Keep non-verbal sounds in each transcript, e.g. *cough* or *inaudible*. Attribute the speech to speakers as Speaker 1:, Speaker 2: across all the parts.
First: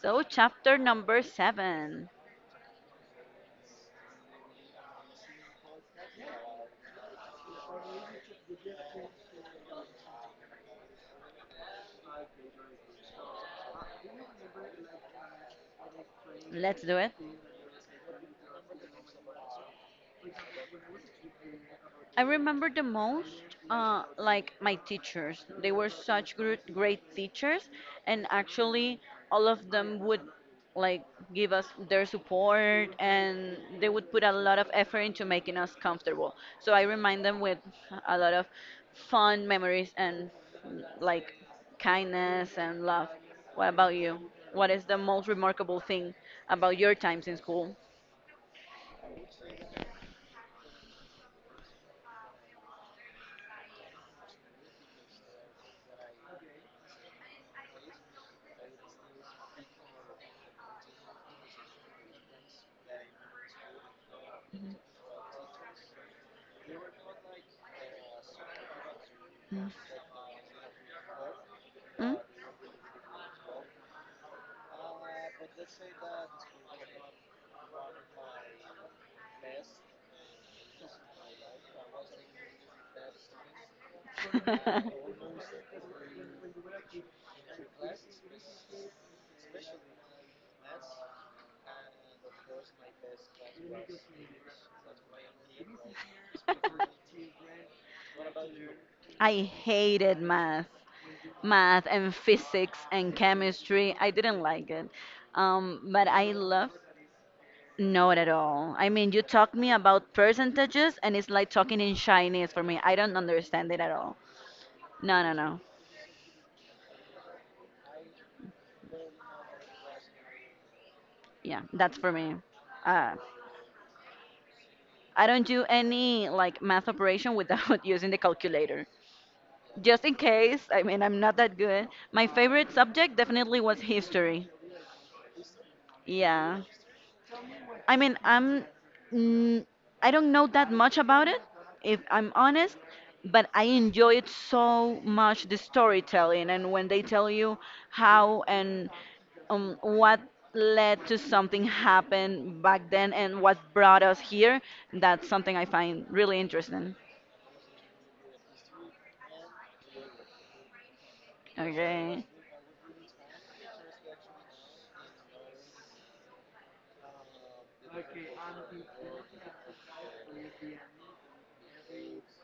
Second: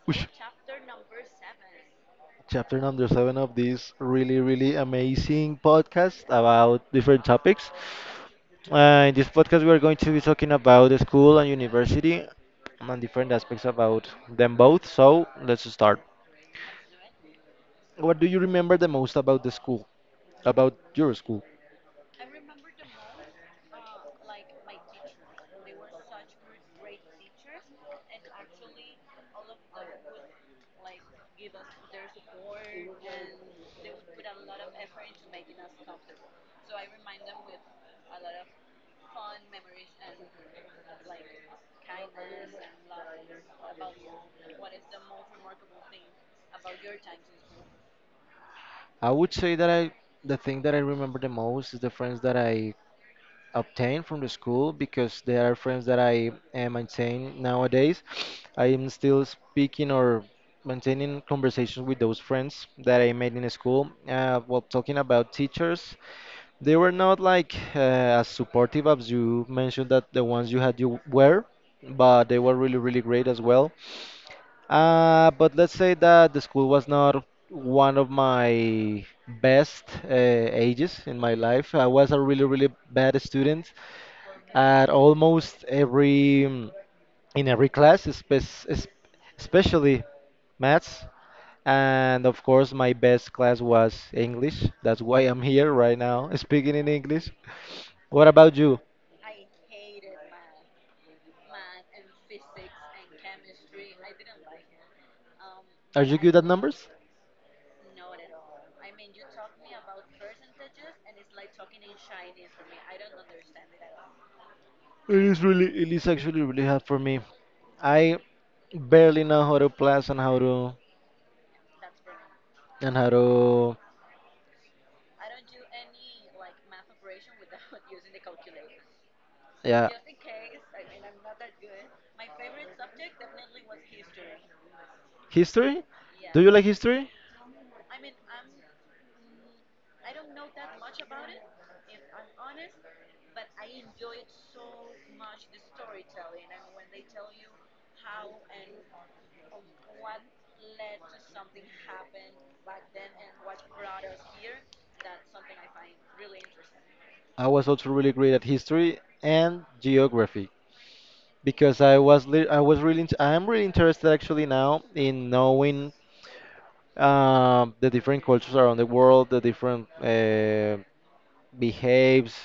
Speaker 1: So, chapter number seven.
Speaker 2: Chapter number seven of this really, really amazing podcast about different topics. In this podcast, we are going to be talking about the school and university and different aspects about them both. So, let's start.
Speaker 1: Let's do it.
Speaker 2: What do you remember the most about the school, about your school?
Speaker 1: I remember the most, like my teachers. They were such great, great teachers, and actually, all of them would like give us their support, and they would put a lot of effort into making us comfortable. So I remind them with a lot of fun memories and like kindness and love. What about you? What is the most remarkable thing about your times in school?
Speaker 2: I would say that the thing that I remember the most is the friends that I obtained from the school because they are friends that I maintain nowadays. I am still speaking or maintaining conversations with those friends that I made in school. Well, talking about teachers, they were not like as supportive as you mentioned that the ones you had you were,
Speaker 1: Hmm?
Speaker 2: but they were really, really great as well. But let's say that the school was not one of my best ages in my life. I was a really, really bad student at
Speaker 1: *laughs*
Speaker 2: almost every mm, in every class, especially maths. And of course, my best class was English. That's why I'm here right now, *laughs* speaking in English.
Speaker 1: *laughs*
Speaker 2: What about you?
Speaker 1: I hated math, and physics and chemistry. I didn't like it,
Speaker 2: Are
Speaker 1: but
Speaker 2: you
Speaker 1: I
Speaker 2: good at
Speaker 1: love
Speaker 2: numbers?
Speaker 1: not at all. I mean, you talk me about percentages, and it's like talking in Chinese for me. I don't understand it at all. No, no, no.
Speaker 2: It is actually really hard for me. I barely know how to plus and how to
Speaker 1: Yeah, that's for me.
Speaker 2: and how
Speaker 1: Uh,
Speaker 2: to
Speaker 1: I don't do any like math operation without *laughs* using the calculator.
Speaker 2: yeah.
Speaker 1: Just in case, I mean, I'm not that good. My favorite subject definitely was history.
Speaker 2: History? Do you
Speaker 1: Yeah.
Speaker 2: like history?
Speaker 1: I mean, mm, I don't know that much about it, if I'm honest, but I enjoy it so much, the storytelling, and when they tell you how and what led to something happen back then and what brought us here, that's something I find really interesting.
Speaker 2: I was also really great at history and geography because I
Speaker 1: Okay.
Speaker 2: was li- I was really int- I'm really interested actually now in knowing the different cultures around the world, the different behaves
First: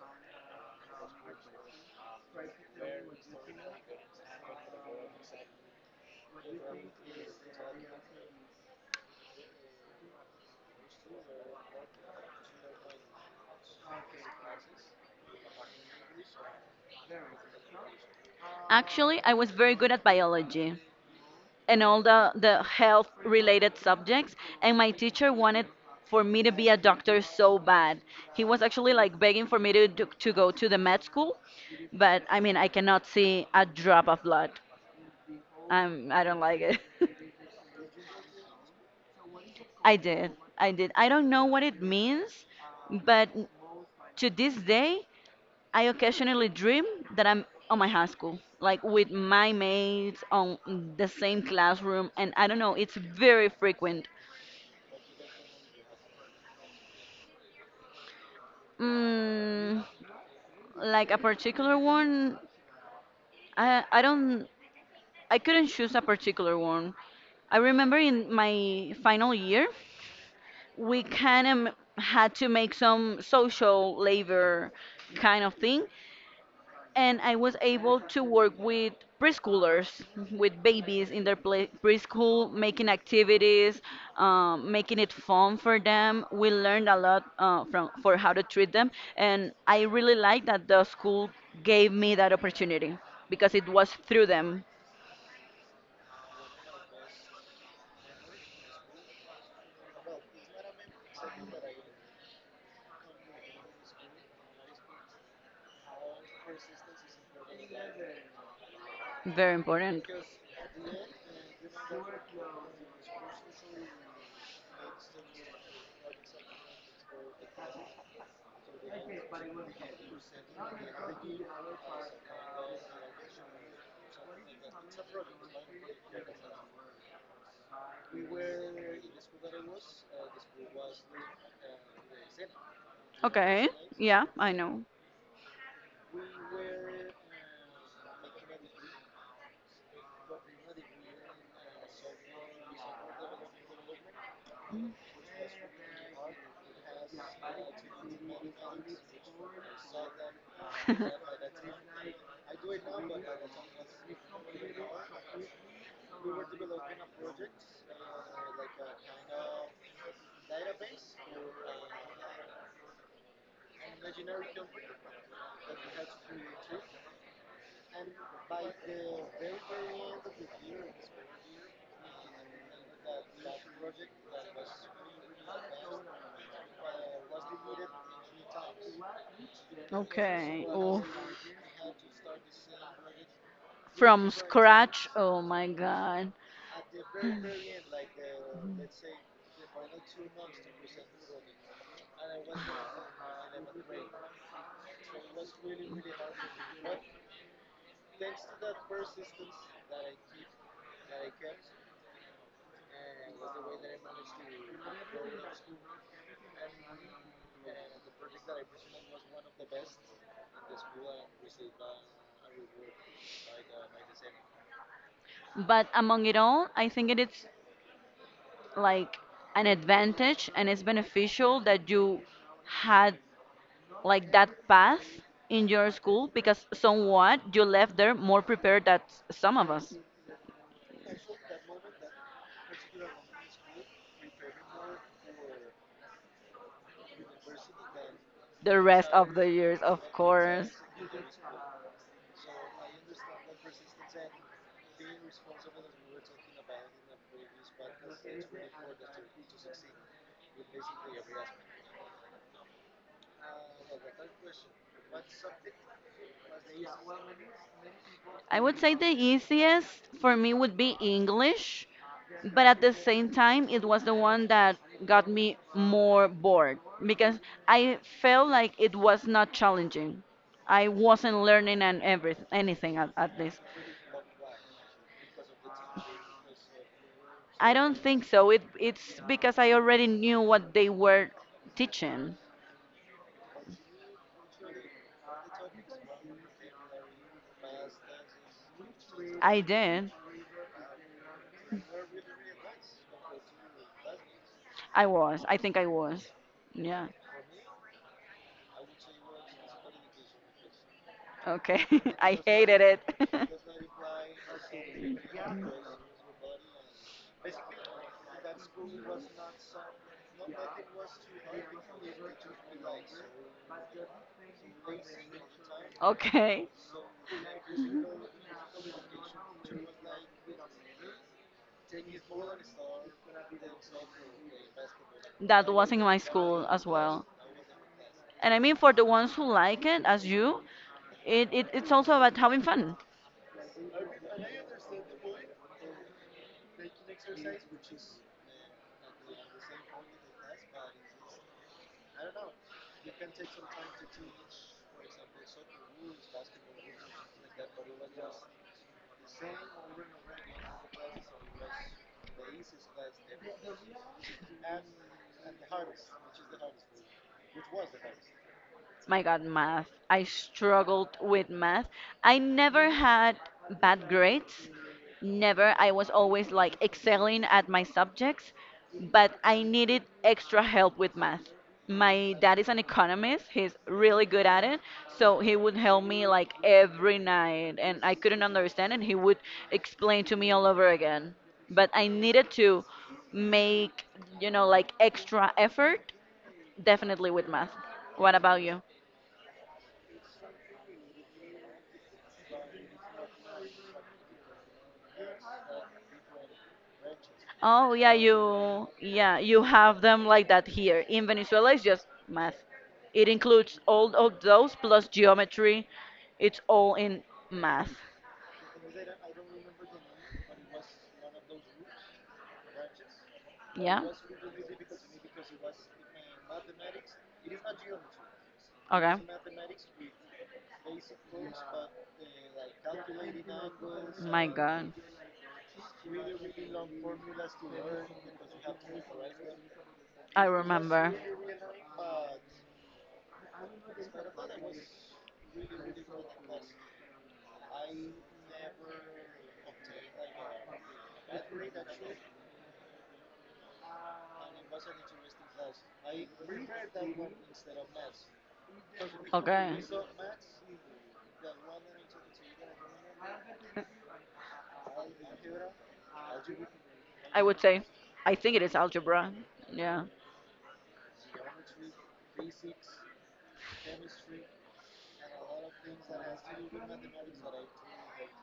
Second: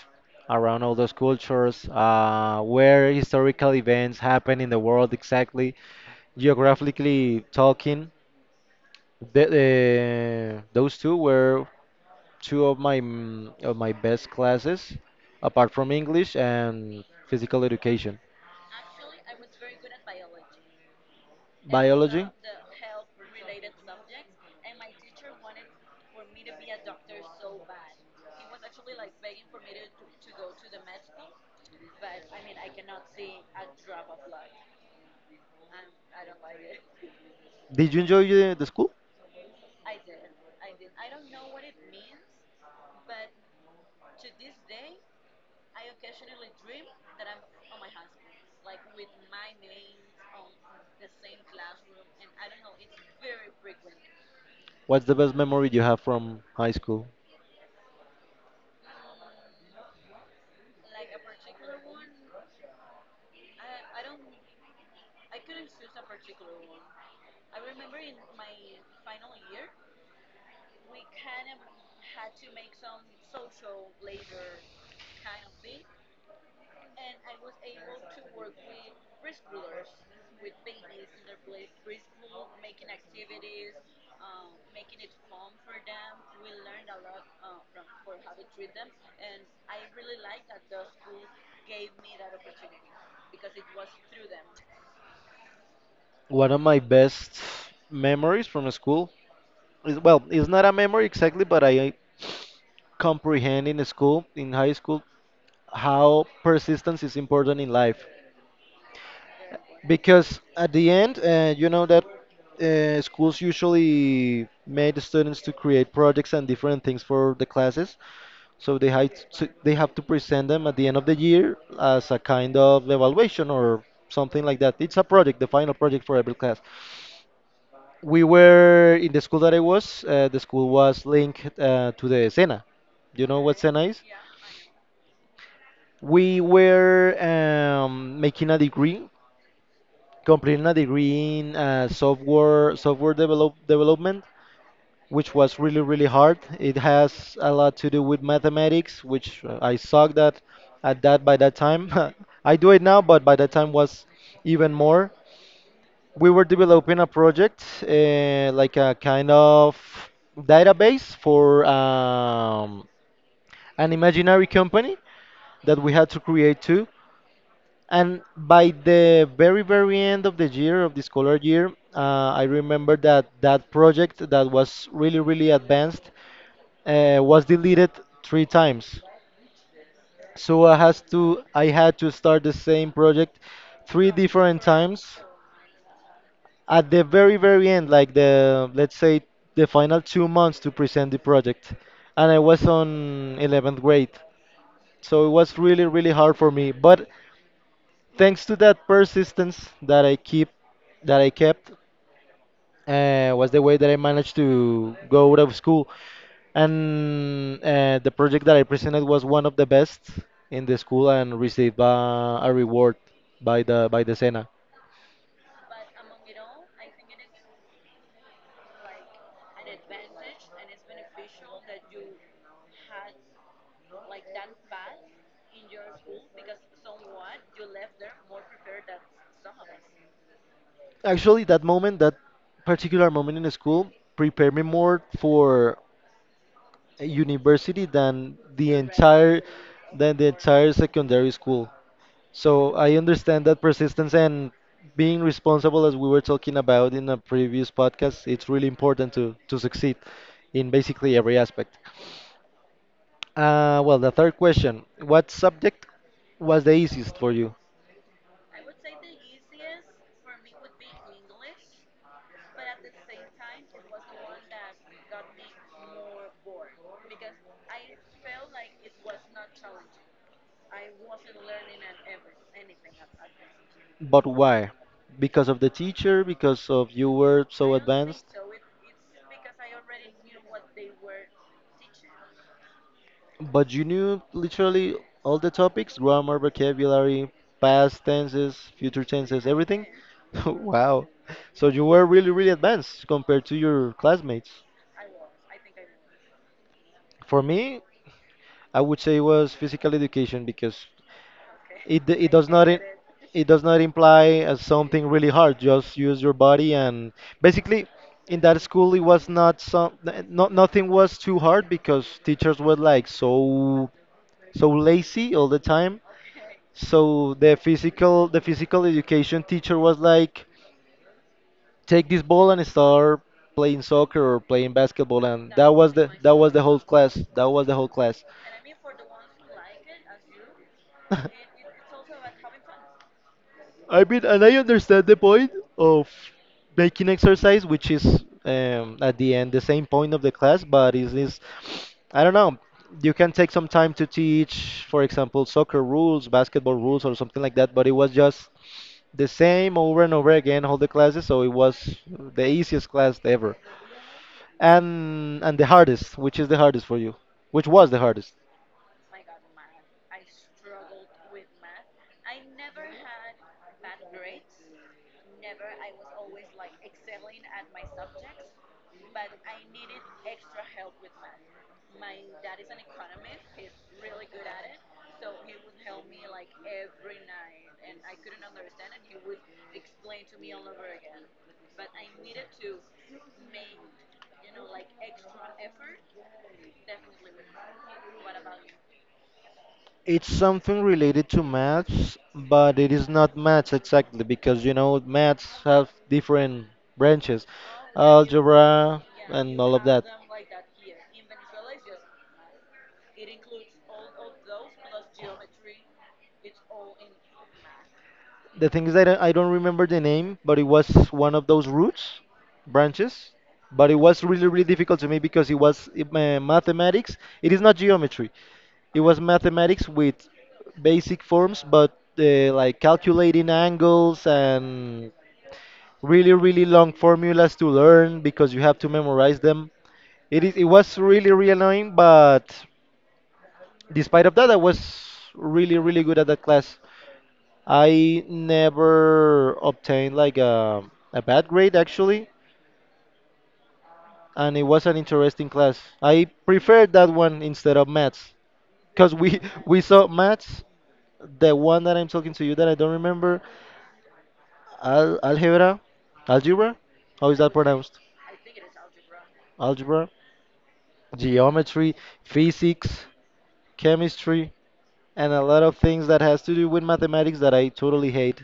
Speaker 2: around all those cultures, where historical events happen in the world exactly, geographically talking. Those two were two of my best classes, apart from English and physical education.
Speaker 1: Actually, I was very good at biology, and all
Speaker 2: Biology.
Speaker 1: the health related subjects, and my teacher wanted for me to be a doctor so bad. He was actually like begging for me to go to the med school, but I mean I cannot see a drop of blood. I don't like it. *laughs*
Speaker 2: Did you enjoy the school?
Speaker 1: i did I did. I don't know what it means, but to this day I occasionally dream that I'm on my high school, like with my mates on the same classroom, and I don't know, it's very frequent.
Speaker 2: What's the best memory you have from high school?
Speaker 1: Mm, like a particular one, I I don't I couldn't choose a particular one. I remember in my final year, we kind of had to make some social labor kind of thing, and I was able to work with preschoolers, with babies in their preschool, making activities, making it fun for them. We learned a lot from for how to treat them, and I really like that the school gave me that opportunity because it was through them.
Speaker 2: One of my best memories from school is well, it's not a memory exactly, but I comprehend in school, in high school, how persistence is important in life.
Speaker 1: Very important.
Speaker 2: Because at the end, you know that schools usually made the students to create projects and different things for the classes. So they have to present them at the end of the year as a kind of evaluation or something like that. It's a project, the final project for every class. We were in the school that I was. The school was linked to the Sena. You know what
Speaker 1: Okay,
Speaker 2: Sena is?
Speaker 1: yeah, I know.
Speaker 2: We were completing a degree in uh, software development which was really, really hard. It
Speaker 1: *laughs*
Speaker 2: has a lot to do with mathematics, which I sucked at that by that time. *laughs* I do it now, but by that time was even more. We were developing a project, like a kind of database for an imaginary company that we had to create too. And by the very, very end of the year, of the scholar year, I remember that that project that was really, really advanced was deleted three times.
Speaker 1: Okay. Oh,
Speaker 2: I had to start the same project three
Speaker 1: from
Speaker 2: different
Speaker 1: scratch.
Speaker 2: times.
Speaker 1: Oh my God.
Speaker 2: At the very, very end, like the, let's say, the final two months to present the project, and I was on 11th grade, so it was really, really hard for me. But thanks to that persistence that I keep, that I kept, was the way that I managed to go out of school. And the project that I presented was one of the best in the school and received a reward by the Sena.
Speaker 1: But among it all, I think it is like an advantage and it's beneficial that you had like that path in your school, because somewhat you left there more prepared than some of us.
Speaker 2: Actually, that moment, that particular moment in the school, prepared me more for university
Speaker 1: The rest of the years, of
Speaker 2: than the
Speaker 1: course.
Speaker 2: entire secondary school. So I understand that persistence and being responsible, as we were talking about in a previous podcast, it's really important to succeed in basically every aspect. The third question: what subject was the easiest for you,
Speaker 1: I would say the easiest for me would be English, but at the same time, it was the one that got me more bored because I felt like it was not challenging. I wasn't learning and every anything at, least.
Speaker 2: but why? Because of the teacher? Because of you were
Speaker 1: I
Speaker 2: so
Speaker 1: don't think
Speaker 2: advanced?
Speaker 1: so. It's because I already knew what they were teaching.
Speaker 2: But you knew literally all the topics, grammar, vocabulary, past tenses, future tenses,
Speaker 1: I
Speaker 2: everything?
Speaker 1: did.
Speaker 2: *laughs* Wow. So you were really, really advanced compared to your classmates.
Speaker 1: I was. I think I was. Yeah.
Speaker 2: For me, I would say it was physical education because
Speaker 1: Okay,
Speaker 2: it, d-
Speaker 1: *laughs*
Speaker 2: it
Speaker 1: I
Speaker 2: does not
Speaker 1: hated
Speaker 2: in,
Speaker 1: it.
Speaker 2: it
Speaker 1: *laughs*
Speaker 2: does not imply as something really hard. Just use your body, and basically in that school it was not not nothing was too hard because teachers were like so so lazy all the time.
Speaker 1: Okay,
Speaker 2: So the physical education teacher was like, take this ball and start playing soccer or playing basketball, and
Speaker 1: that was in my
Speaker 2: that was the
Speaker 1: school
Speaker 2: whole
Speaker 1: as
Speaker 2: class.
Speaker 1: well.
Speaker 2: That was the whole class.
Speaker 1: And I mean, for the ones who like it, as you, it, it
Speaker 2: *laughs*
Speaker 1: it's also about having fun.
Speaker 2: I mean, and I understand the point of making exercise, which is at the end the same point of the class, but it is this, I don't know, you can take some time to teach, for example, soccer rules, basketball rules, or something like that, but it was just the same over and over again, all the classes, so it was the easiest class ever. And the hardest, which is the hardest for you? Which was the hardest?
Speaker 1: My God, math. I struggled with math. I never had bad grades. Never. I was always like excelling at my subjects, but I needed extra help with math. My dad is an economist. He's really good at it. So he would help me like every night and I couldn't understand, and he would explain to me all over again. But I needed to make like extra effort, definitely with math. What about you?
Speaker 2: It's something related to maths, but it is not maths exactly because you know maths have different branches,
Speaker 1: Oh yeah, you
Speaker 2: algebra
Speaker 1: yeah
Speaker 2: and
Speaker 1: you
Speaker 2: all of
Speaker 1: have
Speaker 2: that.
Speaker 1: them like that here in Venezuela. It's just math. It includes all of those plus geometry. It's all in math.
Speaker 2: The thing is that I don't remember the name, but it was one of those roots, branches. But it
Speaker 1: Yeah.
Speaker 2: was really, really difficult to me because mathematics. It is not geometry. It
Speaker 1: Okay.
Speaker 2: was mathematics with basic forms, but like calculating angles
Speaker 1: My God,
Speaker 2: and really, really long formulas to learn because you have to memorize them. it
Speaker 1: I
Speaker 2: is it was
Speaker 1: remember.
Speaker 2: really, really annoying, but despite of that I was really, really good at that class. I never obtained like a bad grade actually, and it was an interesting class. I preferred that one instead of maths because we *laughs*
Speaker 1: Okay.
Speaker 2: we saw maths, the one that I'm talking to you that I don't remember. Al algebra algebra, how is
Speaker 1: I
Speaker 2: that
Speaker 1: would say.
Speaker 2: pronounced?
Speaker 1: I think it is algebra. Yeah.
Speaker 2: Algebra, geometry, physics, chemistry, and a lot of things that has to do with mathematics that I totally hate.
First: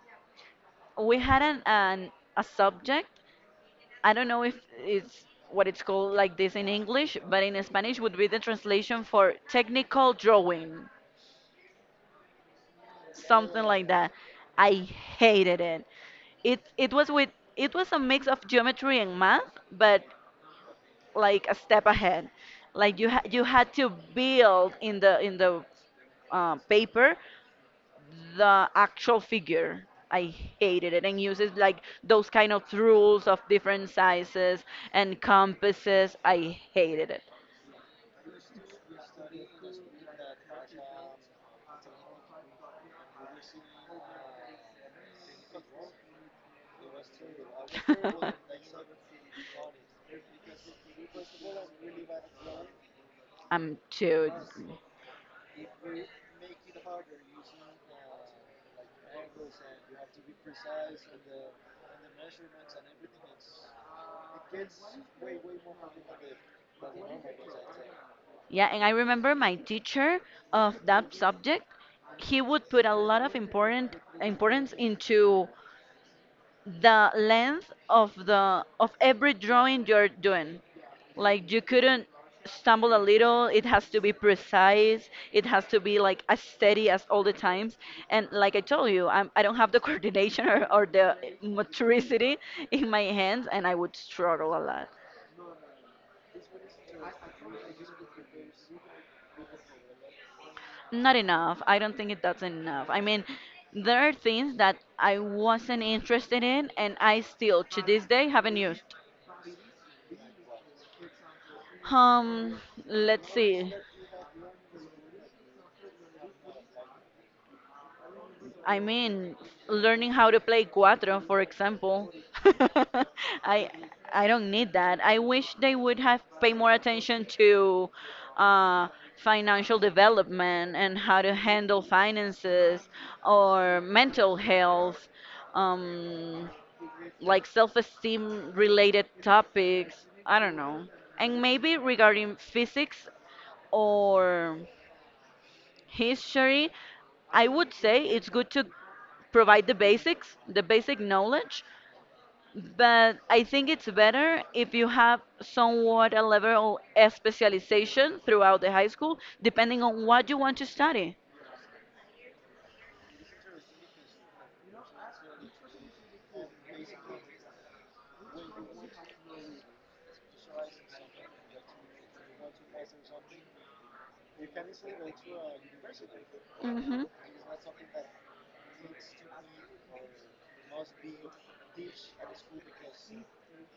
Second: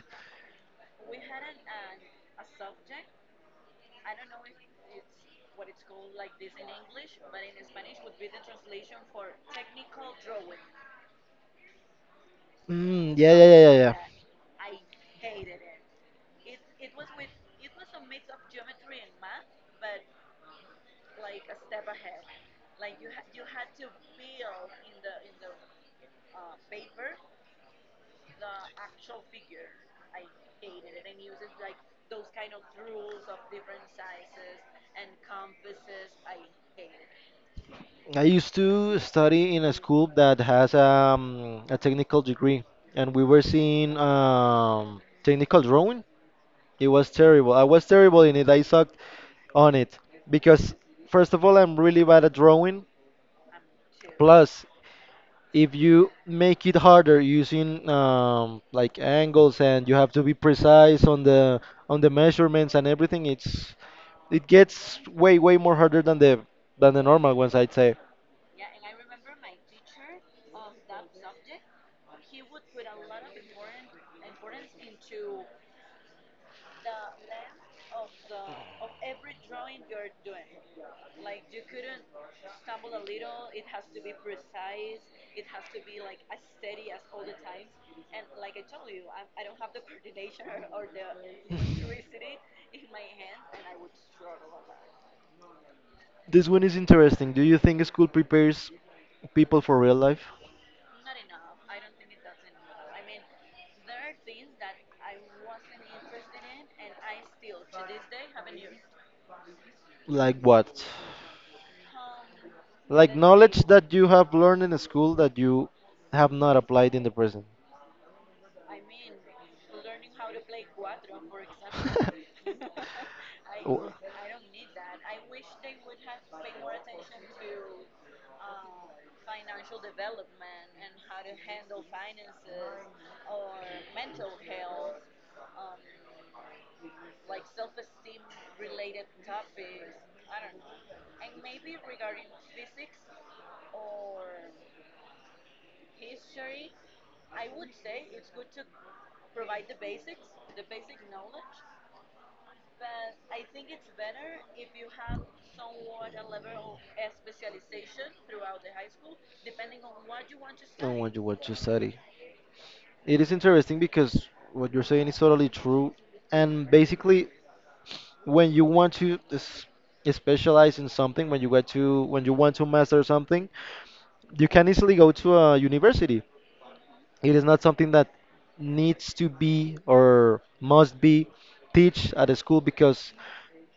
Speaker 1: We had an, a subject. I don't know if it's what it's called like this in English, but in Spanish would be the translation for technical drawing,
Speaker 2: Mm, yeah, yeah,
Speaker 1: something
Speaker 2: yeah, yeah,
Speaker 1: like
Speaker 2: yeah.
Speaker 1: that. I hated it. It was with it was a mix of geometry and math, but like a step ahead. Like you had to build in the paper the actual figure. I hated it and uses like those kind of rules of different sizes and compasses. I hated it.
Speaker 2: I used to study in a school that has a technical degree, and we were seeing technical drawing. It was terrible. I was terrible in it.
Speaker 1: *laughs*
Speaker 2: I sucked on it because, first of all, I'm really bad at drawing.
Speaker 1: I'm too.
Speaker 2: Plus, if you make it harder using like angles and you have to be precise on the measurements and everything, it's, it gets way way more harder than the normal ones I'd say.
Speaker 1: Yeah, and I remember my teacher of that subject, he would put a lot of important importance into the length of every drawing you're doing. Like you couldn't stumble a little, it has to be precise, it has to be like as steady as all the times. And like I told you, I don't have the *laughs* coordination, or the motoricity in my hands, and I would struggle a lot.
Speaker 2: This one is interesting: do you think school prepares people for real life?
Speaker 1: Not enough. I don't think it that's enough. I mean, there are things that I wasn't interested in and I still to this day haven't used.
Speaker 2: Like what?
Speaker 1: Um,
Speaker 2: Like
Speaker 1: let's
Speaker 2: knowledge
Speaker 1: see.
Speaker 2: that you have learned in school that you have not applied in the present?
Speaker 1: I mean, learning how to play cuatro, for example. *laughs* I I don't need that. I wish they
Speaker 2: *laughs*
Speaker 1: would have paid more attention to uh, financial development and how to handle finances, or mental health. Um, like self-esteem related topics. I don't know. And maybe regarding physics or history, I would say it's good to provide the basics, the basic knowledge, but I think it's better if you have somewhat a level of specialization throughout the high school, depending on
Speaker 2: And
Speaker 1: what you want to
Speaker 2: what
Speaker 1: study.
Speaker 2: you want to study. It is interesting because what you're saying is totally true. And basically, when you want to specialize in something, when you get to when you want to master something, you can easily go to a university.
Speaker 1: Hmm.
Speaker 2: It is not something that needs to be or must be teach at a school because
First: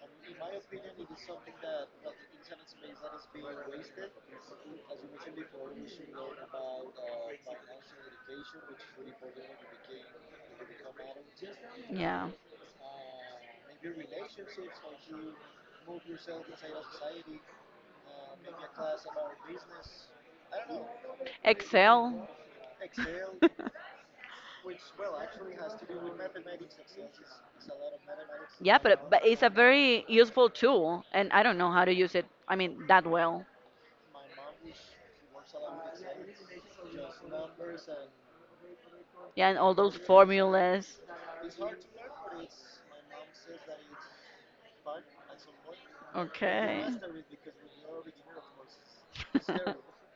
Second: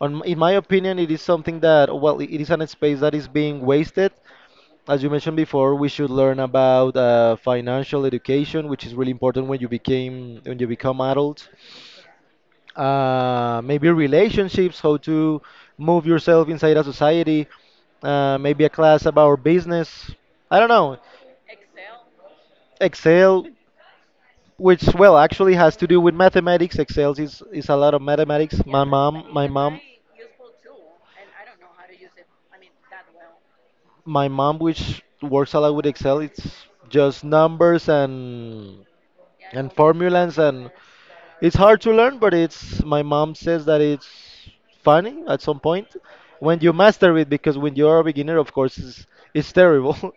Speaker 2: in my opinion, it is something that, well, it is an space that is being wasted. As you mentioned before, we should learn about financial education, which is really important when you become adult.
Speaker 1: Yeah.
Speaker 2: Maybe relationships, how to move yourself inside a society. Maybe a class about business. I don't know.
Speaker 1: Excel.
Speaker 2: Excel,
Speaker 1: *laughs*
Speaker 2: which well actually has to do with mathematics. Excel is a lot of mathematics.
Speaker 1: Yeah,
Speaker 2: My
Speaker 1: but
Speaker 2: mom,
Speaker 1: it's
Speaker 2: my
Speaker 1: a
Speaker 2: mom,
Speaker 1: very useful tool, and I don't know how to use it. I mean that well.
Speaker 2: my mom, which works a lot with Excel, it's just numbers
Speaker 1: Yeah, and
Speaker 2: and
Speaker 1: all those
Speaker 2: formulas, and
Speaker 1: formulas.
Speaker 2: it's hard to learn, but it's my mom says that it's funny at some point when you
Speaker 1: Okay.
Speaker 2: master it, because when you're a beginner, of course, it's
Speaker 1: *laughs*
Speaker 2: terrible. *laughs*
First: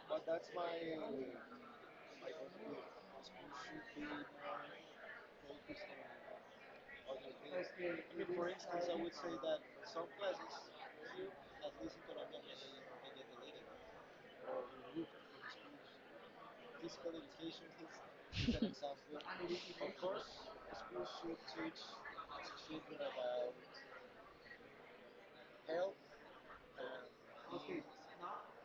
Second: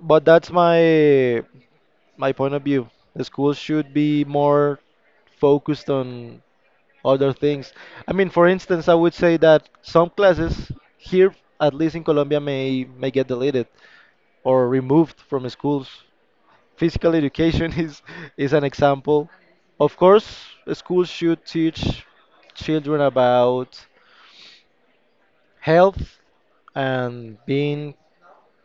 Speaker 2: But that's my my point of view. The school should be more focused on other things. I mean, for instance, I would say that some classes here, at least in Colombia, may get deleted or removed from schools. Physical education *laughs* is an example. Of course, schools should teach children about health and being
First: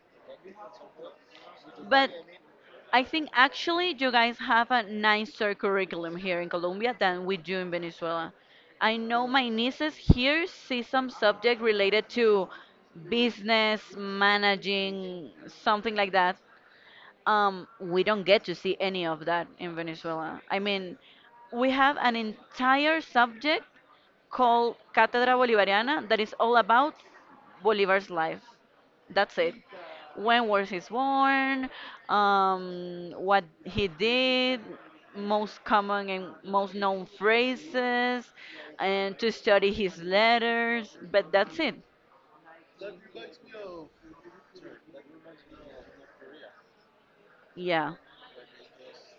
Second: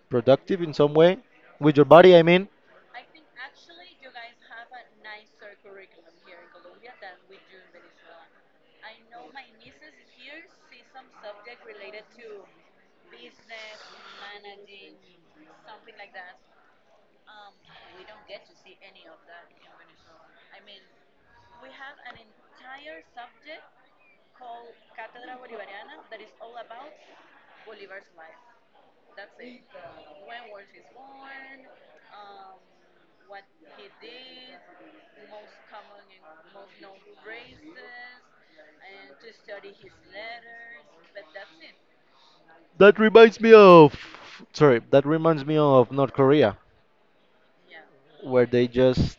Speaker 2: productive in some way with your
Speaker 1: But
Speaker 2: body. I mean,
Speaker 1: I think actually you guys have a nicer curriculum here in Colombia than we do in Venezuela. I know my nieces here see some subject related to business managing, something like that. We don't get to see any of that in Venezuela. I mean, we have an entire subject called Cátedra Bolivariana that is all about Bolivar's life. That's it. When was he born? What he did? Most common and most known phrases, and to study his letters. But that's it.
Speaker 2: that reminds me of sorry, that reminds me of North Korea,
Speaker 1: Yeah,
Speaker 2: where they just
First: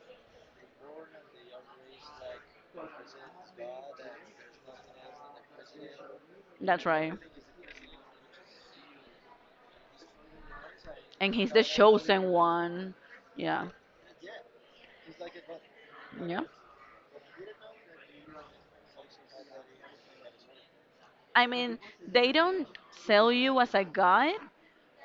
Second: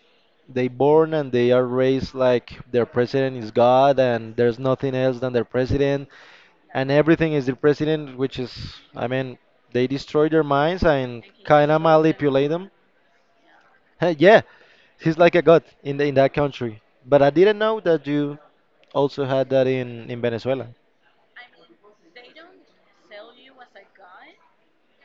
Speaker 2: they born and they are raised like their president is God, and there's nothing else than their president,
Speaker 1: that's
Speaker 2: and
Speaker 1: right.
Speaker 2: everything is the president, which is, I mean, they destroy their minds and
Speaker 1: And he's the
Speaker 2: kind of
Speaker 1: chosen
Speaker 2: manipulate them.
Speaker 1: one. Yeah,
Speaker 2: *laughs* Yeah, he's like a god in the, in that
Speaker 1: yeah.
Speaker 2: country. But I didn't know that you also had that in Venezuela.
Speaker 1: I mean, they don't sell you as a guide,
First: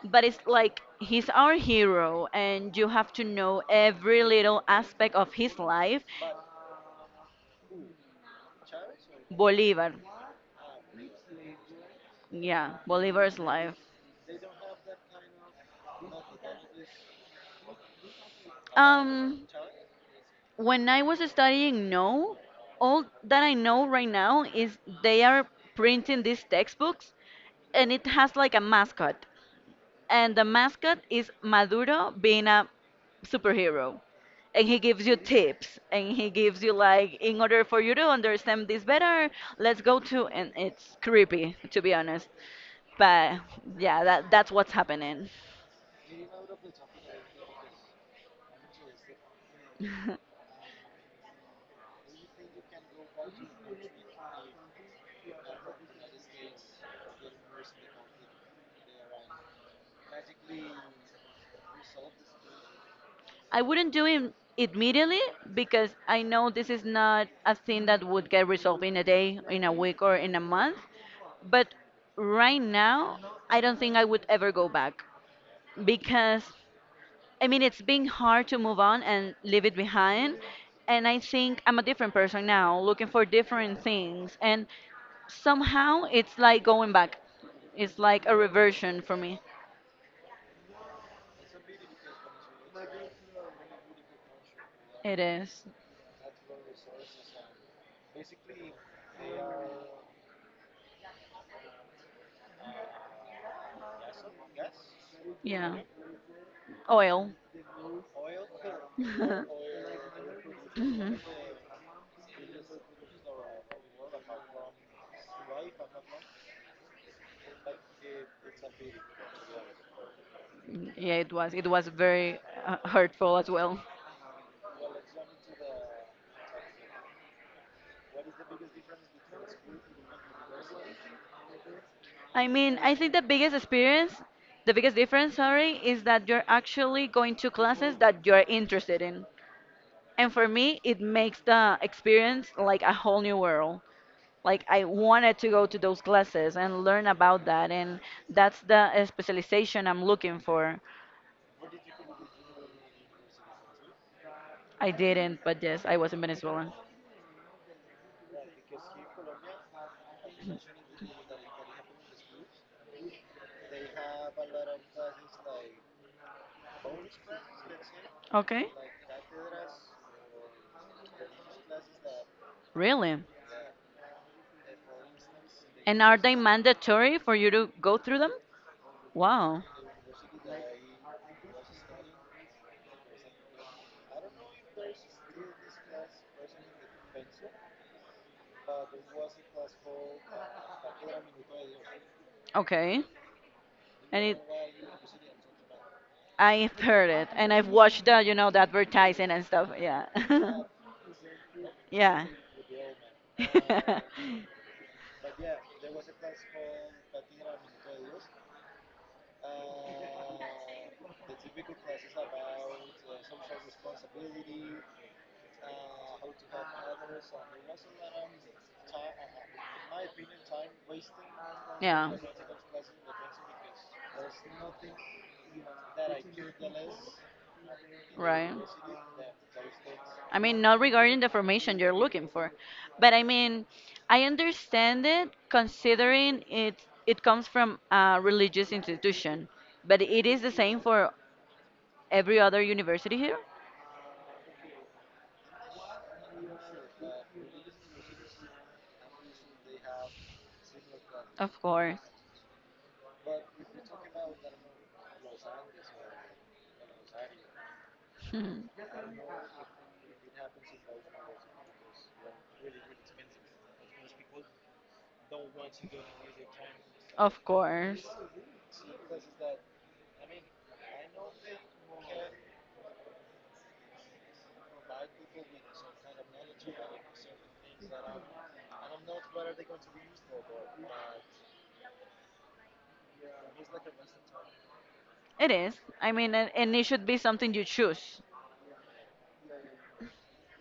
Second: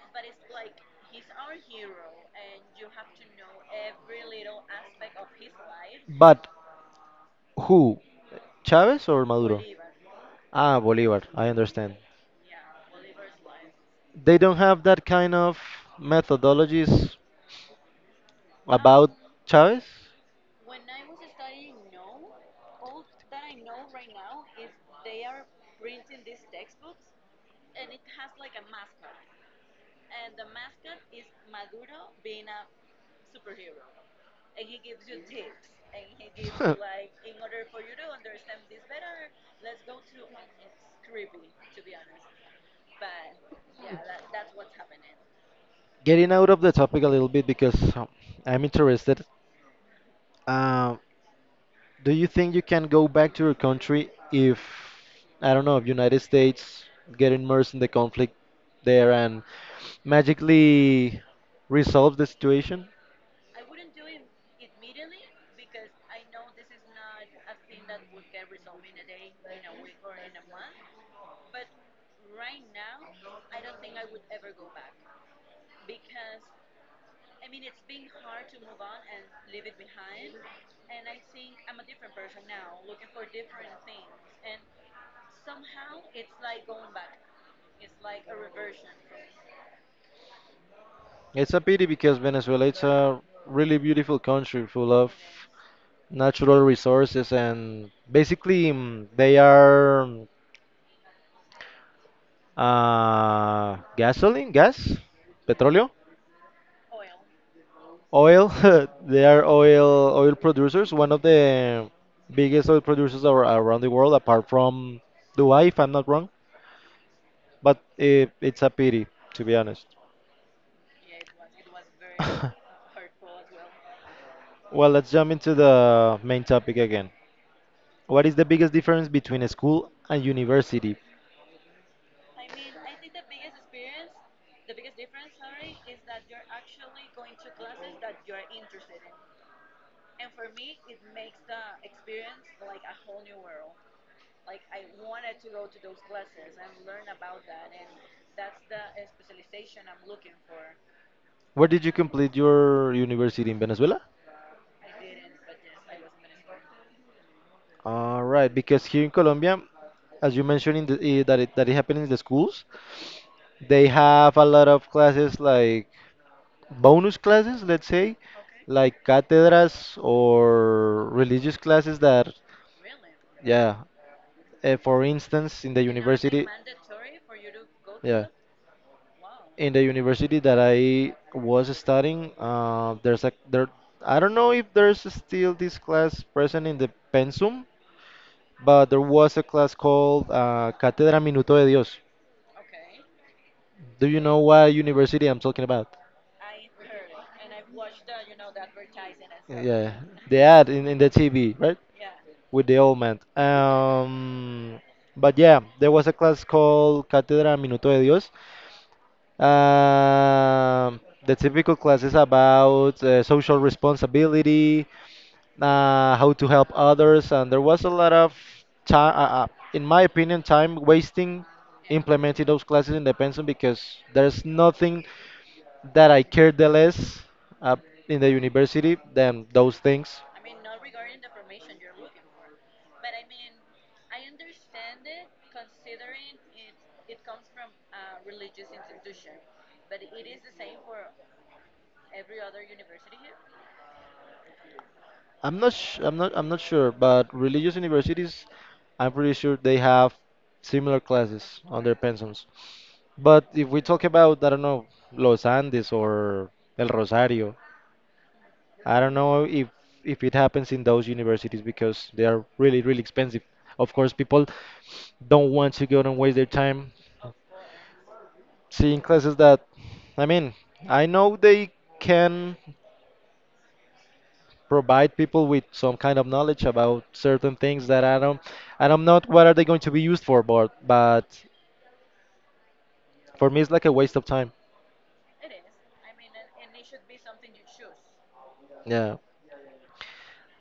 Speaker 1: but it's like he's our hero, and you have to know every little aspect of his life.
Speaker 2: But who? Chavez or Maduro?
Speaker 1: Bolivar,
Speaker 2: Ah, Bolivar. I understand.
Speaker 1: yeah, Bolivar's life.
Speaker 2: They don't have that kind of methodologies about
Speaker 1: Um,
Speaker 2: Chavez.
Speaker 1: when I was studying, no, all that I know right now is they are printing these textbooks, and it has like a mascot, and the mascot is Maduro being a superhero. And he gives you tips, and he gives you like,
Speaker 2: *laughs*
Speaker 1: in order for you to understand this better, let's go to, and it's creepy to be honest. But yeah, that's what's happening.
Speaker 2: Getting out of the topic a little bit because I'm interested.
Speaker 1: *laughs*
Speaker 2: Uh, do you think you can go back to your country if I don't know, if United States get immersed in the conflict there and magically resolve the situation?
Speaker 1: I wouldn't do it immediately because I know this is not a thing that would get resolved in a day, in a week, or in a month. But right now, I don't think I would ever go back, because I mean, it's been hard to move on and leave it behind. And I think I'm a different person now, looking for different things. And somehow it's like going back. It's like a reversion for me.
Speaker 2: It's a pity because Venezuela it's a really beautiful country full of
Speaker 1: It is.
Speaker 2: natural resources and basically they are gasoline, gas,
Speaker 1: Yeah.
Speaker 2: petróleo,
Speaker 1: Oil.
Speaker 2: oil. *laughs* They are
Speaker 1: *laughs*
Speaker 2: oil producers, one
Speaker 1: Mhm.
Speaker 2: of the biggest oil producers around the world apart from Dubai if I'm not wrong, but it's a pity to be honest.
Speaker 1: Yeah, it was. It was very
Speaker 2: *laughs*
Speaker 1: hurtful as well.
Speaker 2: Well, let's jump into the main topic again. What is the biggest difference between a school and university?
Speaker 1: I mean, I think the biggest experience, the biggest difference, sorry, is that you're actually going to classes that you're interested in. And for me, it makes the experience like a whole new world. Like I wanted to go to those classes and learn about that, and that's the specialization I'm looking for.
Speaker 2: Where did you complete your university in Venezuela?
Speaker 1: I didn't, but yes, I was in Venezuela.
Speaker 2: All right, because here in Colombia, as you mentioned in the, that it happened in the schools, they have a lot of classes like bonus classes, let's say,
Speaker 1: Okay,
Speaker 2: like catedras or religious classes that,
Speaker 1: really?
Speaker 2: yeah, for instance, in the
Speaker 1: And are they
Speaker 2: university,
Speaker 1: mandatory for you to go through
Speaker 2: yeah.
Speaker 1: them? Wow.
Speaker 2: In the university that I was studying, there's a there. I don't know if there's still this class present in the pensum, but there was a class called Cátedra Minuto de Dios.
Speaker 1: Okay.
Speaker 2: Do you
Speaker 1: And
Speaker 2: know
Speaker 1: it,
Speaker 2: what university I'm talking about?
Speaker 1: I've heard it, and I've watched the advertising and stuff.
Speaker 2: Yeah,
Speaker 1: Yeah.
Speaker 2: the
Speaker 1: *laughs*
Speaker 2: ad in the TV, right?
Speaker 1: Yeah.
Speaker 2: With the old man.
Speaker 1: *laughs*
Speaker 2: But yeah, there was a class called Cátedra Minuto de Dios. Um, the typical class is about social responsibility, how to help others, and there was a lot of time, in my opinion, time wasting
Speaker 1: Yeah.
Speaker 2: implementing those classes in the pension because there's nothing that I care the less uh, in the
Speaker 1: Right.
Speaker 2: university than those things.
Speaker 1: I mean, not regarding the formation you're looking for, but I mean, I understand it, considering it it comes from a religious institution, but it is the same for every other university here. Sure.
Speaker 2: I'm not sure, but religious universities, I'm pretty sure they have similar
Speaker 1: Of
Speaker 2: classes on their
Speaker 1: course. *laughs*
Speaker 2: pensions. But if we talk about, I don't know, Los Andes or El Rosario,
Speaker 1: Hmm.
Speaker 2: I don't know if it happens in those universities because they are really, really expensive. Of course, people don't want to go and waste their time
Speaker 1: Of course.
Speaker 2: seeing classes that, I mean, I know they can provide people with some kind of knowledge about certain things that I don't know what are they going to be used for, but for me it's like a waste of time.
Speaker 1: Can't. Is. I mean, and, it should be something you choose.
Speaker 2: Yeah.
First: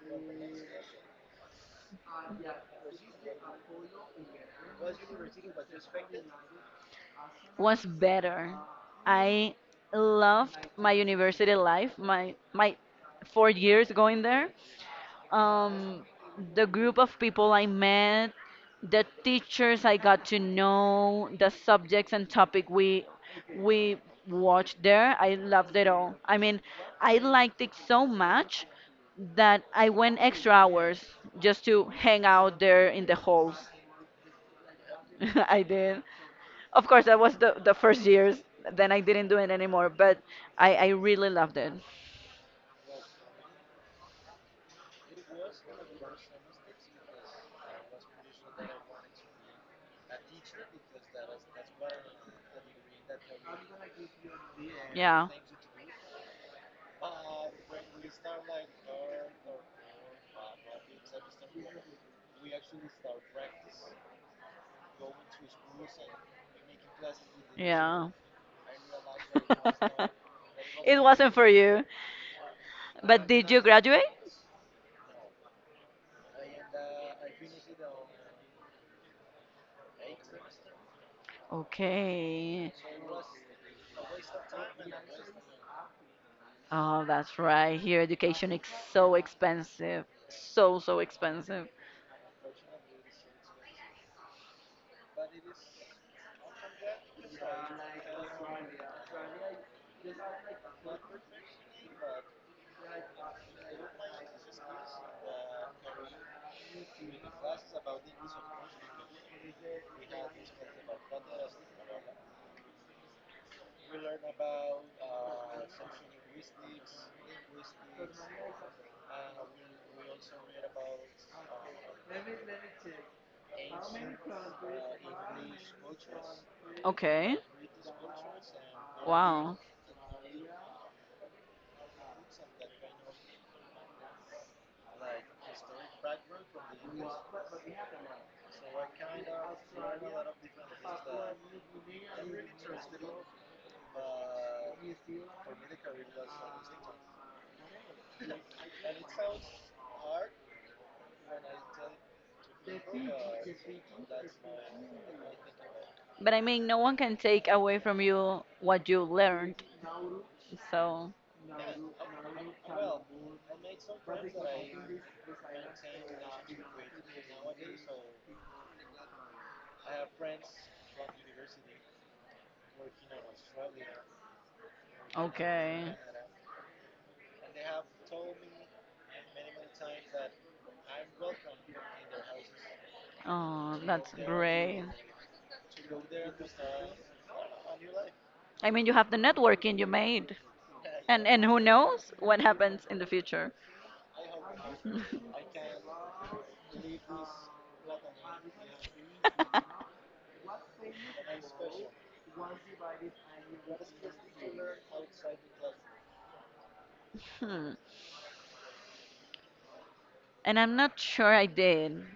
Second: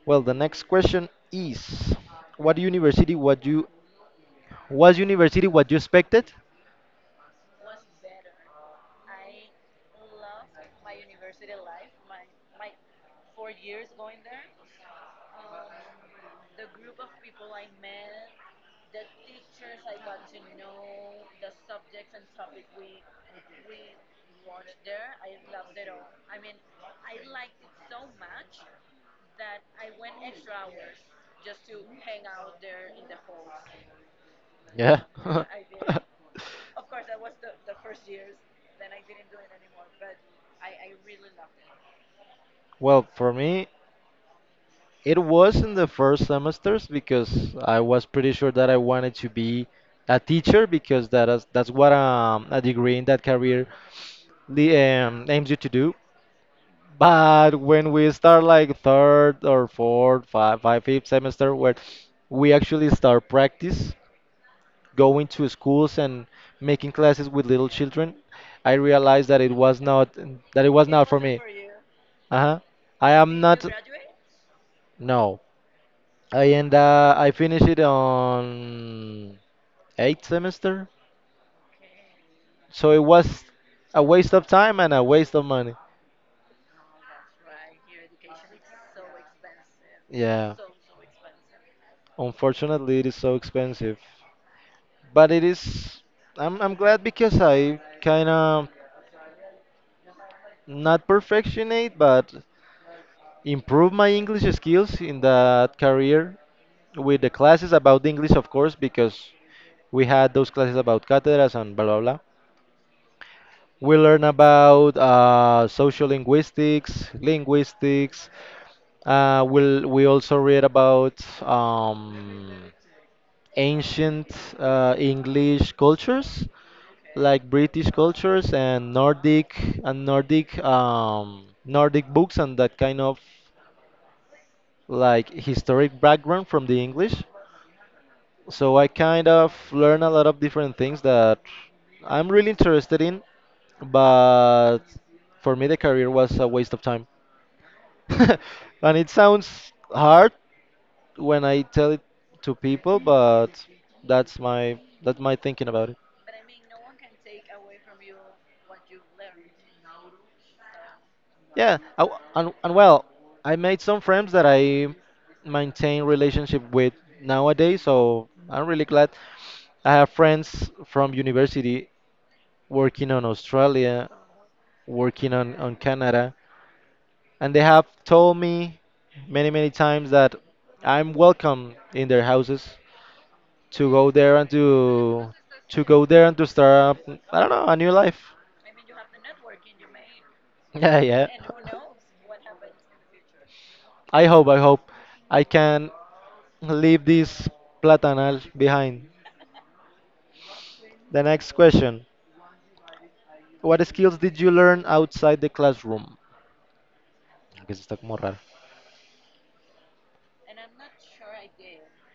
Speaker 2: Well, the next question is, what university what you was university what you expected?
Speaker 1: What's better? I loved my university life, my 4 years going there. um, the group of people I met, the teachers I got to know, the subjects and topic we watched there. I loved it all. I mean, I liked it so much that I went extra hours just to hang out there in the halls.
Speaker 2: Yeah. *laughs*
Speaker 1: *laughs* I did. Of course, that was the first years. Then I didn't do it anymore, but I really loved it.
Speaker 2: Well, for me, it was in the first semesters because I was pretty sure that I wanted to be a teacher because that's what a degree in that career
Speaker 1: Yeah.
Speaker 2: aims you to do. But when we start like third or fourth, fifth semester, where we actually start practice, going to schools and making classes with little
Speaker 1: Yeah.
Speaker 2: children, I realized that it was not
Speaker 1: *laughs* It
Speaker 2: for
Speaker 1: wasn't
Speaker 2: me.
Speaker 1: for you.
Speaker 2: Uh-huh. I
Speaker 1: But
Speaker 2: am
Speaker 1: did you
Speaker 2: not
Speaker 1: graduate?
Speaker 2: no. I end I finished it on eighth semester.
Speaker 1: Okay.
Speaker 2: So it was a waste of time and a waste of money.
Speaker 1: Oh, that's right. Here, education is so expensive.
Speaker 2: Yeah.
Speaker 1: So, so expensive.
Speaker 2: Unfortunately, it is so expensive. But it is I'm glad because I kind of not perfectionate, but improve my English skills in that career with the classes about English, of course, because we had those classes about catedras and blah blah blah. We learn about social linguistics, linguistics. We'll, we also read about um, ancient English cultures,
Speaker 1: Okay.
Speaker 2: like British cultures
Speaker 1: Wow.
Speaker 2: and Nordic Nordic books and that kind of like historic background from the English. So I kind of learn a lot of different things that I'm really interested in, but for me the career was a waste of time. *laughs* And it sounds hard when I tell it to people, but that's my thinking about it.
Speaker 1: But I mean, no one can take away from you what you learned. So,
Speaker 2: Yeah, I w and well, I made some friends that I maintain relationship with nowadays, so I'm really glad. I have friends from university working on Australia, working on
Speaker 1: okay.
Speaker 2: Canada, and they have told me many, many times that I'm welcome in their houses
Speaker 1: Oh,
Speaker 2: to go
Speaker 1: that's
Speaker 2: there and
Speaker 1: great.
Speaker 2: to go there and to start up, I don't know, a new life. *laughs*
Speaker 1: I mean, you have the networking you made,
Speaker 2: Yeah,
Speaker 1: and
Speaker 2: yeah.
Speaker 1: and who knows what happens in the future.
Speaker 2: I hope, I hope I
Speaker 1: *laughs*
Speaker 2: can leave this platanal behind. The next question. What skills did you learn outside the classroom?
Speaker 1: Hmm.
Speaker 2: Que eso está como raro.
Speaker 1: And I'm not sure I did.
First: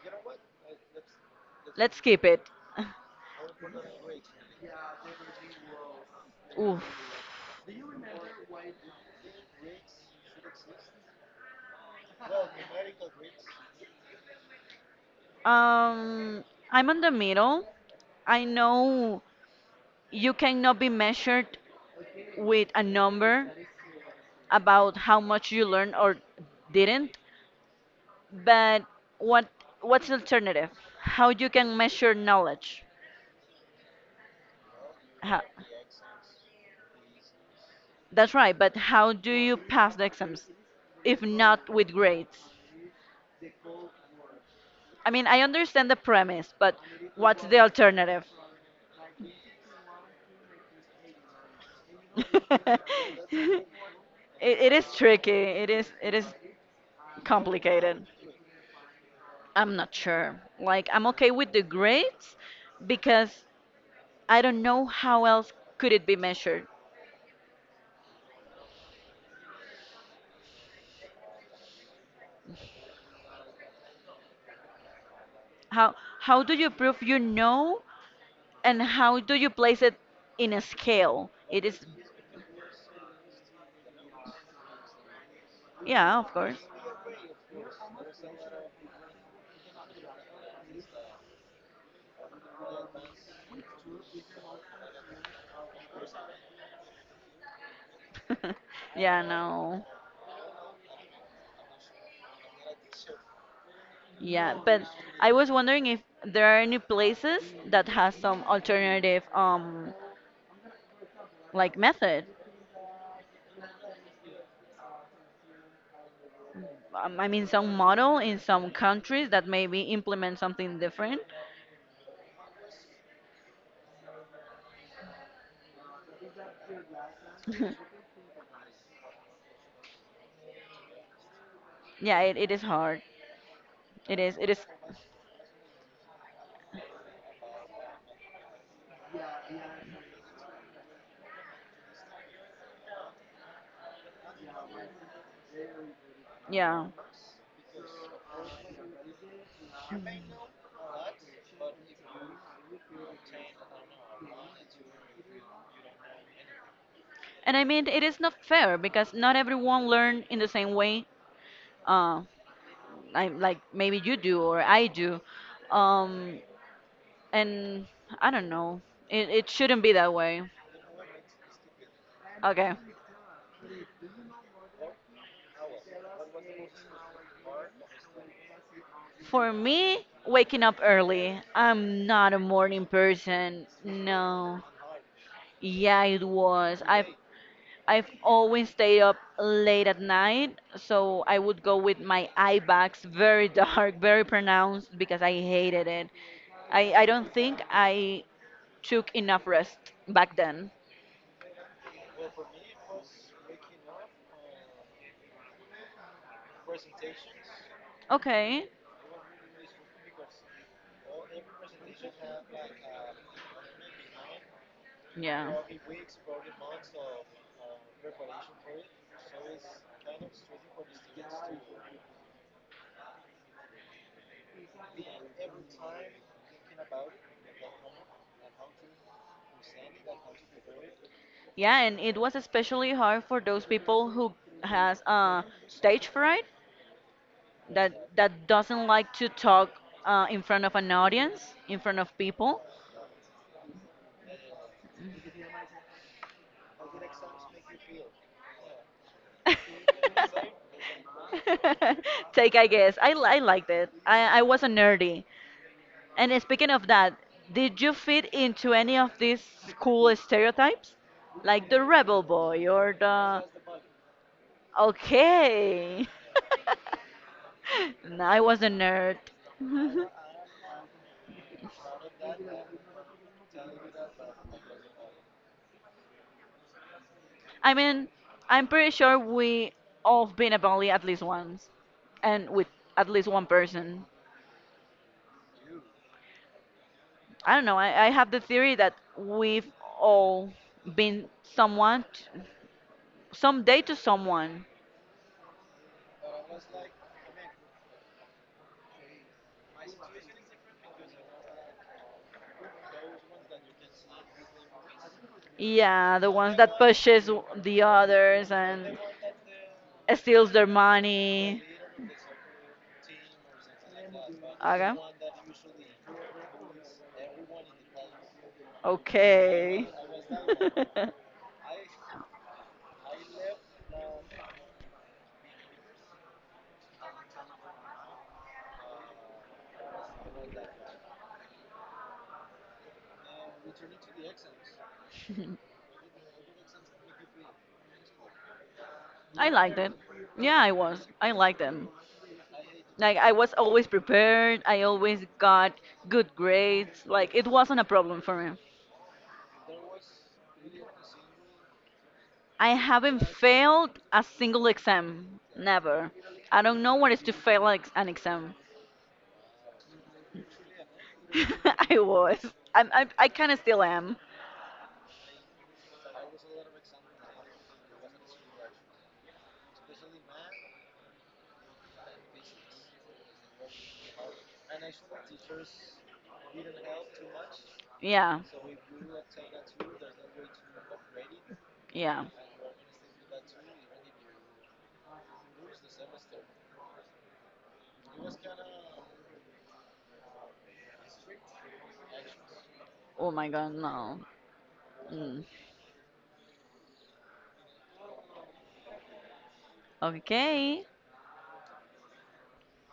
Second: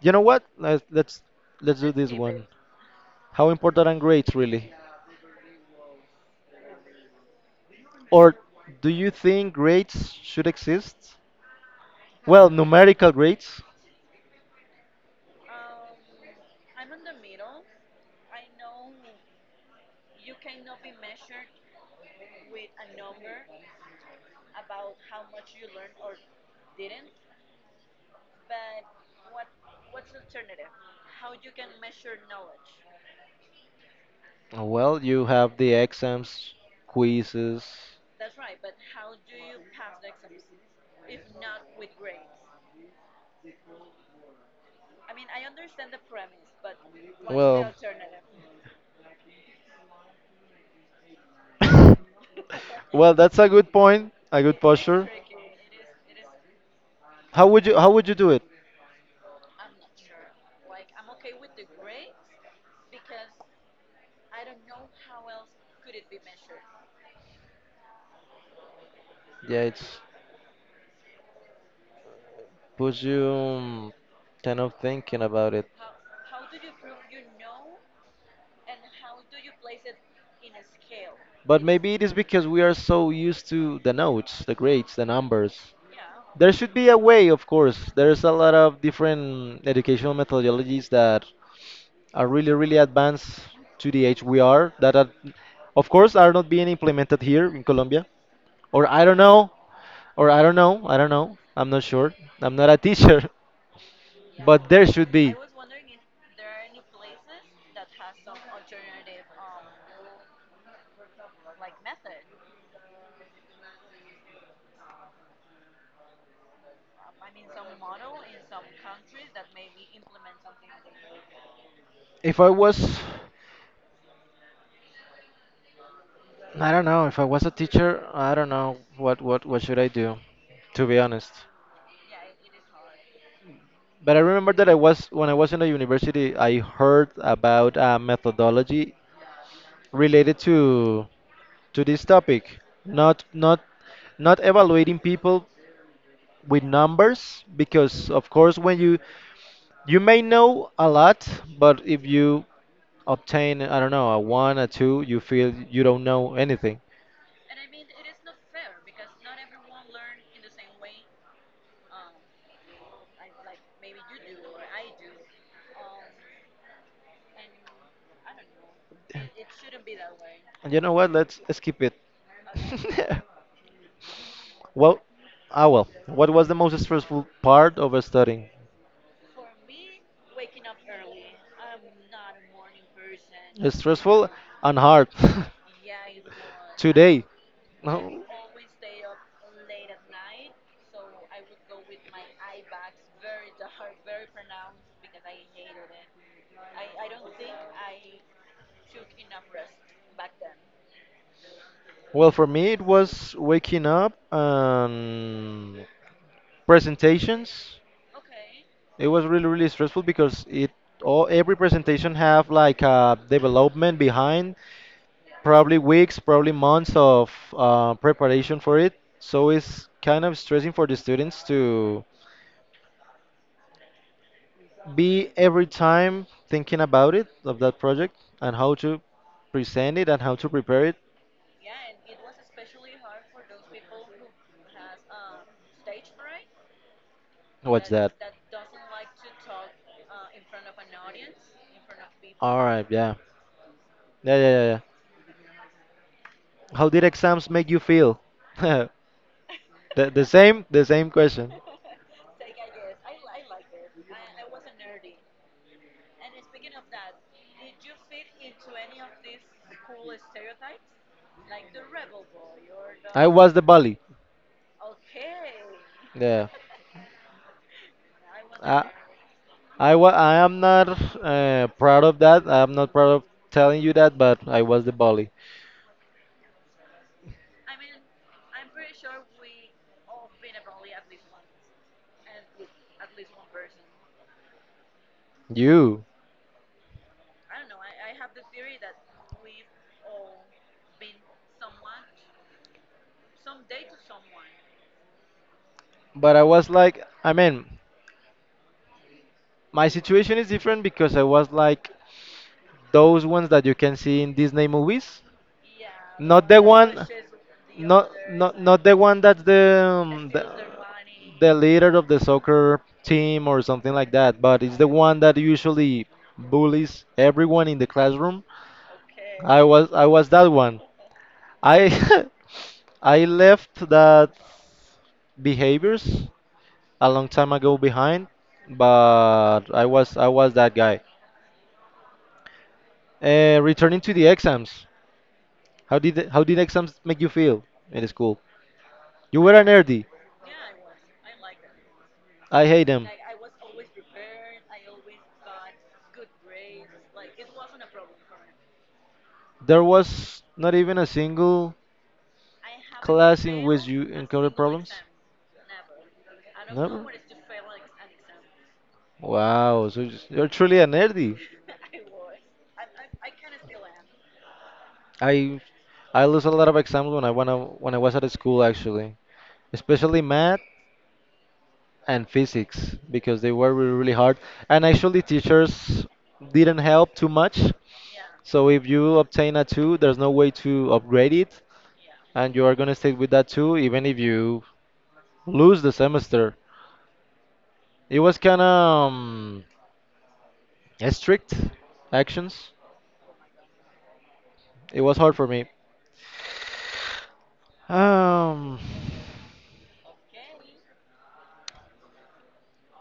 Speaker 2: You know what? Let's do
Speaker 1: Let's
Speaker 2: this
Speaker 1: keep it.
Speaker 2: one.
Speaker 1: *laughs*
Speaker 2: How important are grades really?
Speaker 1: Oof.
Speaker 2: Or do you think grades should exist? Well, numerical grades.
Speaker 1: Um, I'm on the middle. I know you cannot be measured with a number about how much you learn or didn't, but what what's the alternative? How you can measure knowledge?
Speaker 2: Well, you
Speaker 1: How,
Speaker 2: have the exams, quizzes.
Speaker 1: that's right, but how do you pass the exams if not with grades? I mean, I understand the premise, but what's the
Speaker 2: Well,
Speaker 1: alternative?
Speaker 2: *laughs* well,
Speaker 1: *laughs*
Speaker 2: that's a
Speaker 1: it,
Speaker 2: good point. A good
Speaker 1: it is
Speaker 2: posture.
Speaker 1: tricky. It is
Speaker 2: How would
Speaker 1: complicated.
Speaker 2: you do it?
Speaker 1: I'm not sure. Like I'm okay with the grades because I don't know how else could it be measured.
Speaker 2: Yeah, it's puts you kind of thinking about it.
Speaker 1: How how do you prove you know, and how do you place it in a scale?
Speaker 2: But
Speaker 1: It is,
Speaker 2: maybe it is because we are so used to the notes, the grades, the numbers.
Speaker 1: yeah, of
Speaker 2: There
Speaker 1: course.
Speaker 2: should be a way, of course. There's a lot of different educational methodologies that are really, really advanced to the age we are, that are, of course, are not being implemented here in Colombia. Or
Speaker 1: *laughs*
Speaker 2: I don't
Speaker 1: Yeah,
Speaker 2: know,
Speaker 1: no.
Speaker 2: or I don't know, I'm not sure. I'm not a teacher, *laughs*
Speaker 1: Yeah,
Speaker 2: but
Speaker 1: but
Speaker 2: there should
Speaker 1: I
Speaker 2: be.
Speaker 1: was wondering if there are any places that has some alternative like method. I mean some model in some countries that maybe implement something different.
Speaker 2: If I was, I don't know, if I was a
Speaker 1: *laughs*
Speaker 2: teacher, I don't know what should I do, to be honest.
Speaker 1: Yeah, it is hard.
Speaker 2: But
Speaker 1: It
Speaker 2: I
Speaker 1: is it
Speaker 2: remember
Speaker 1: is
Speaker 2: that I was when I was in the university, I heard about a methodology related to this topic, not not not evaluating people with
Speaker 1: yeah.
Speaker 2: numbers because of course when you may know a lot, but if you obtain I don't know a one a two, you feel you don't know anything.
Speaker 1: And I mean it is not fair because not everyone learn in the same way, uh I like maybe you do or I do. Um and I don't know. It shouldn't be that way.
Speaker 2: And you know what? Let's skip it.
Speaker 1: Okay.
Speaker 2: *laughs* Well, well. What was the most stressful part of studying?
Speaker 1: For me, waking up early. I'm not a morning person.
Speaker 2: It's stressful
Speaker 1: No.
Speaker 2: and hard
Speaker 1: Yeah, it
Speaker 2: *laughs*
Speaker 1: was. I've
Speaker 2: today.
Speaker 1: I've
Speaker 2: No.
Speaker 1: always stayed up late at night, so I would go with my eye bags very dark, *laughs* very pronounced because I hated it. I don't think I took enough rest back then.
Speaker 2: Well, for me, it was waking up and presentations.
Speaker 1: Okay.
Speaker 2: It was really, really stressful because it all every presentation have like a development behind
Speaker 1: Yeah.
Speaker 2: probably weeks, probably months of preparation for it. So it's kind of stressing for the students to be every time thinking about it, of that project, and how to present it and how to prepare it.
Speaker 1: Yeah, and it was especially hard for those people who has stage fright,
Speaker 2: What's
Speaker 1: that
Speaker 2: that?
Speaker 1: that doesn't like to talk in front of an audience, in front of people.
Speaker 2: All right, yeah. Yeah, yeah, yeah, yeah. How did exams make you feel? *laughs* the,
Speaker 1: *laughs*
Speaker 2: the same question.
Speaker 1: Take, I guess. I liked it. I was a nerdy. And speaking of that, did you fit into any of these cool stereotypes? Like the
Speaker 2: *laughs*
Speaker 1: rebel boy or
Speaker 2: I
Speaker 1: the.
Speaker 2: was the bully.
Speaker 1: Okay.
Speaker 2: Yeah.
Speaker 1: *laughs* No, I was a
Speaker 2: I
Speaker 1: nerd.
Speaker 2: I am not proud of that. I'm not proud of telling you that, but I was the bully.
Speaker 1: I mean, I'm pretty sure we all been a bully at least once. And with at least one person.
Speaker 2: You.
Speaker 1: I don't know. I have the theory that we've all been someone, someday to someone.
Speaker 2: But I was like, I mean, my situation is different because I was like those ones that you can see in Disney movies.
Speaker 1: Yeah, the
Speaker 2: Not
Speaker 1: ones
Speaker 2: the
Speaker 1: that
Speaker 2: one,
Speaker 1: pushes the others
Speaker 2: not the
Speaker 1: and
Speaker 2: one that's the,
Speaker 1: steals their
Speaker 2: the
Speaker 1: money.
Speaker 2: leader of the soccer team or something like that, but it's the
Speaker 1: Okay.
Speaker 2: one that usually bullies everyone in the classroom. I
Speaker 1: Okay.
Speaker 2: was that one. I *laughs* I left that behaviors a long time ago behind, but I was that guy. Returning to the exams,
Speaker 1: *laughs*
Speaker 2: how did exams make you feel in school? You
Speaker 1: I
Speaker 2: were an
Speaker 1: liked it.
Speaker 2: nerdy.
Speaker 1: Yeah, I was. I liked them.
Speaker 2: I hate them.
Speaker 1: Like I was always prepared. I always got good grades. Like it wasn't a problem for me.
Speaker 2: There was not even a single
Speaker 1: I haven't
Speaker 2: class in which
Speaker 1: failed
Speaker 2: you
Speaker 1: a
Speaker 2: encounter
Speaker 1: single
Speaker 2: problems?
Speaker 1: exam. Never. I don't know
Speaker 2: No.
Speaker 1: what it is to fail an exam.
Speaker 2: Wow, so you're truly a nerdy.
Speaker 1: *laughs* I was. I kind of still am.
Speaker 2: I I lose a lot of exams when I when I was at school actually, especially math and physics because they were really, really hard. And actually, teachers didn't help too much.
Speaker 1: Yeah.
Speaker 2: So if you obtain a two, there's no way to upgrade it,
Speaker 1: Yeah.
Speaker 2: and you are gonna stay with that two even if you lose the semester. It was kind of strict actions.
Speaker 1: Oh my God, no.
Speaker 2: It was hard
Speaker 1: Mm.
Speaker 2: for me. Um,
Speaker 1: Okay.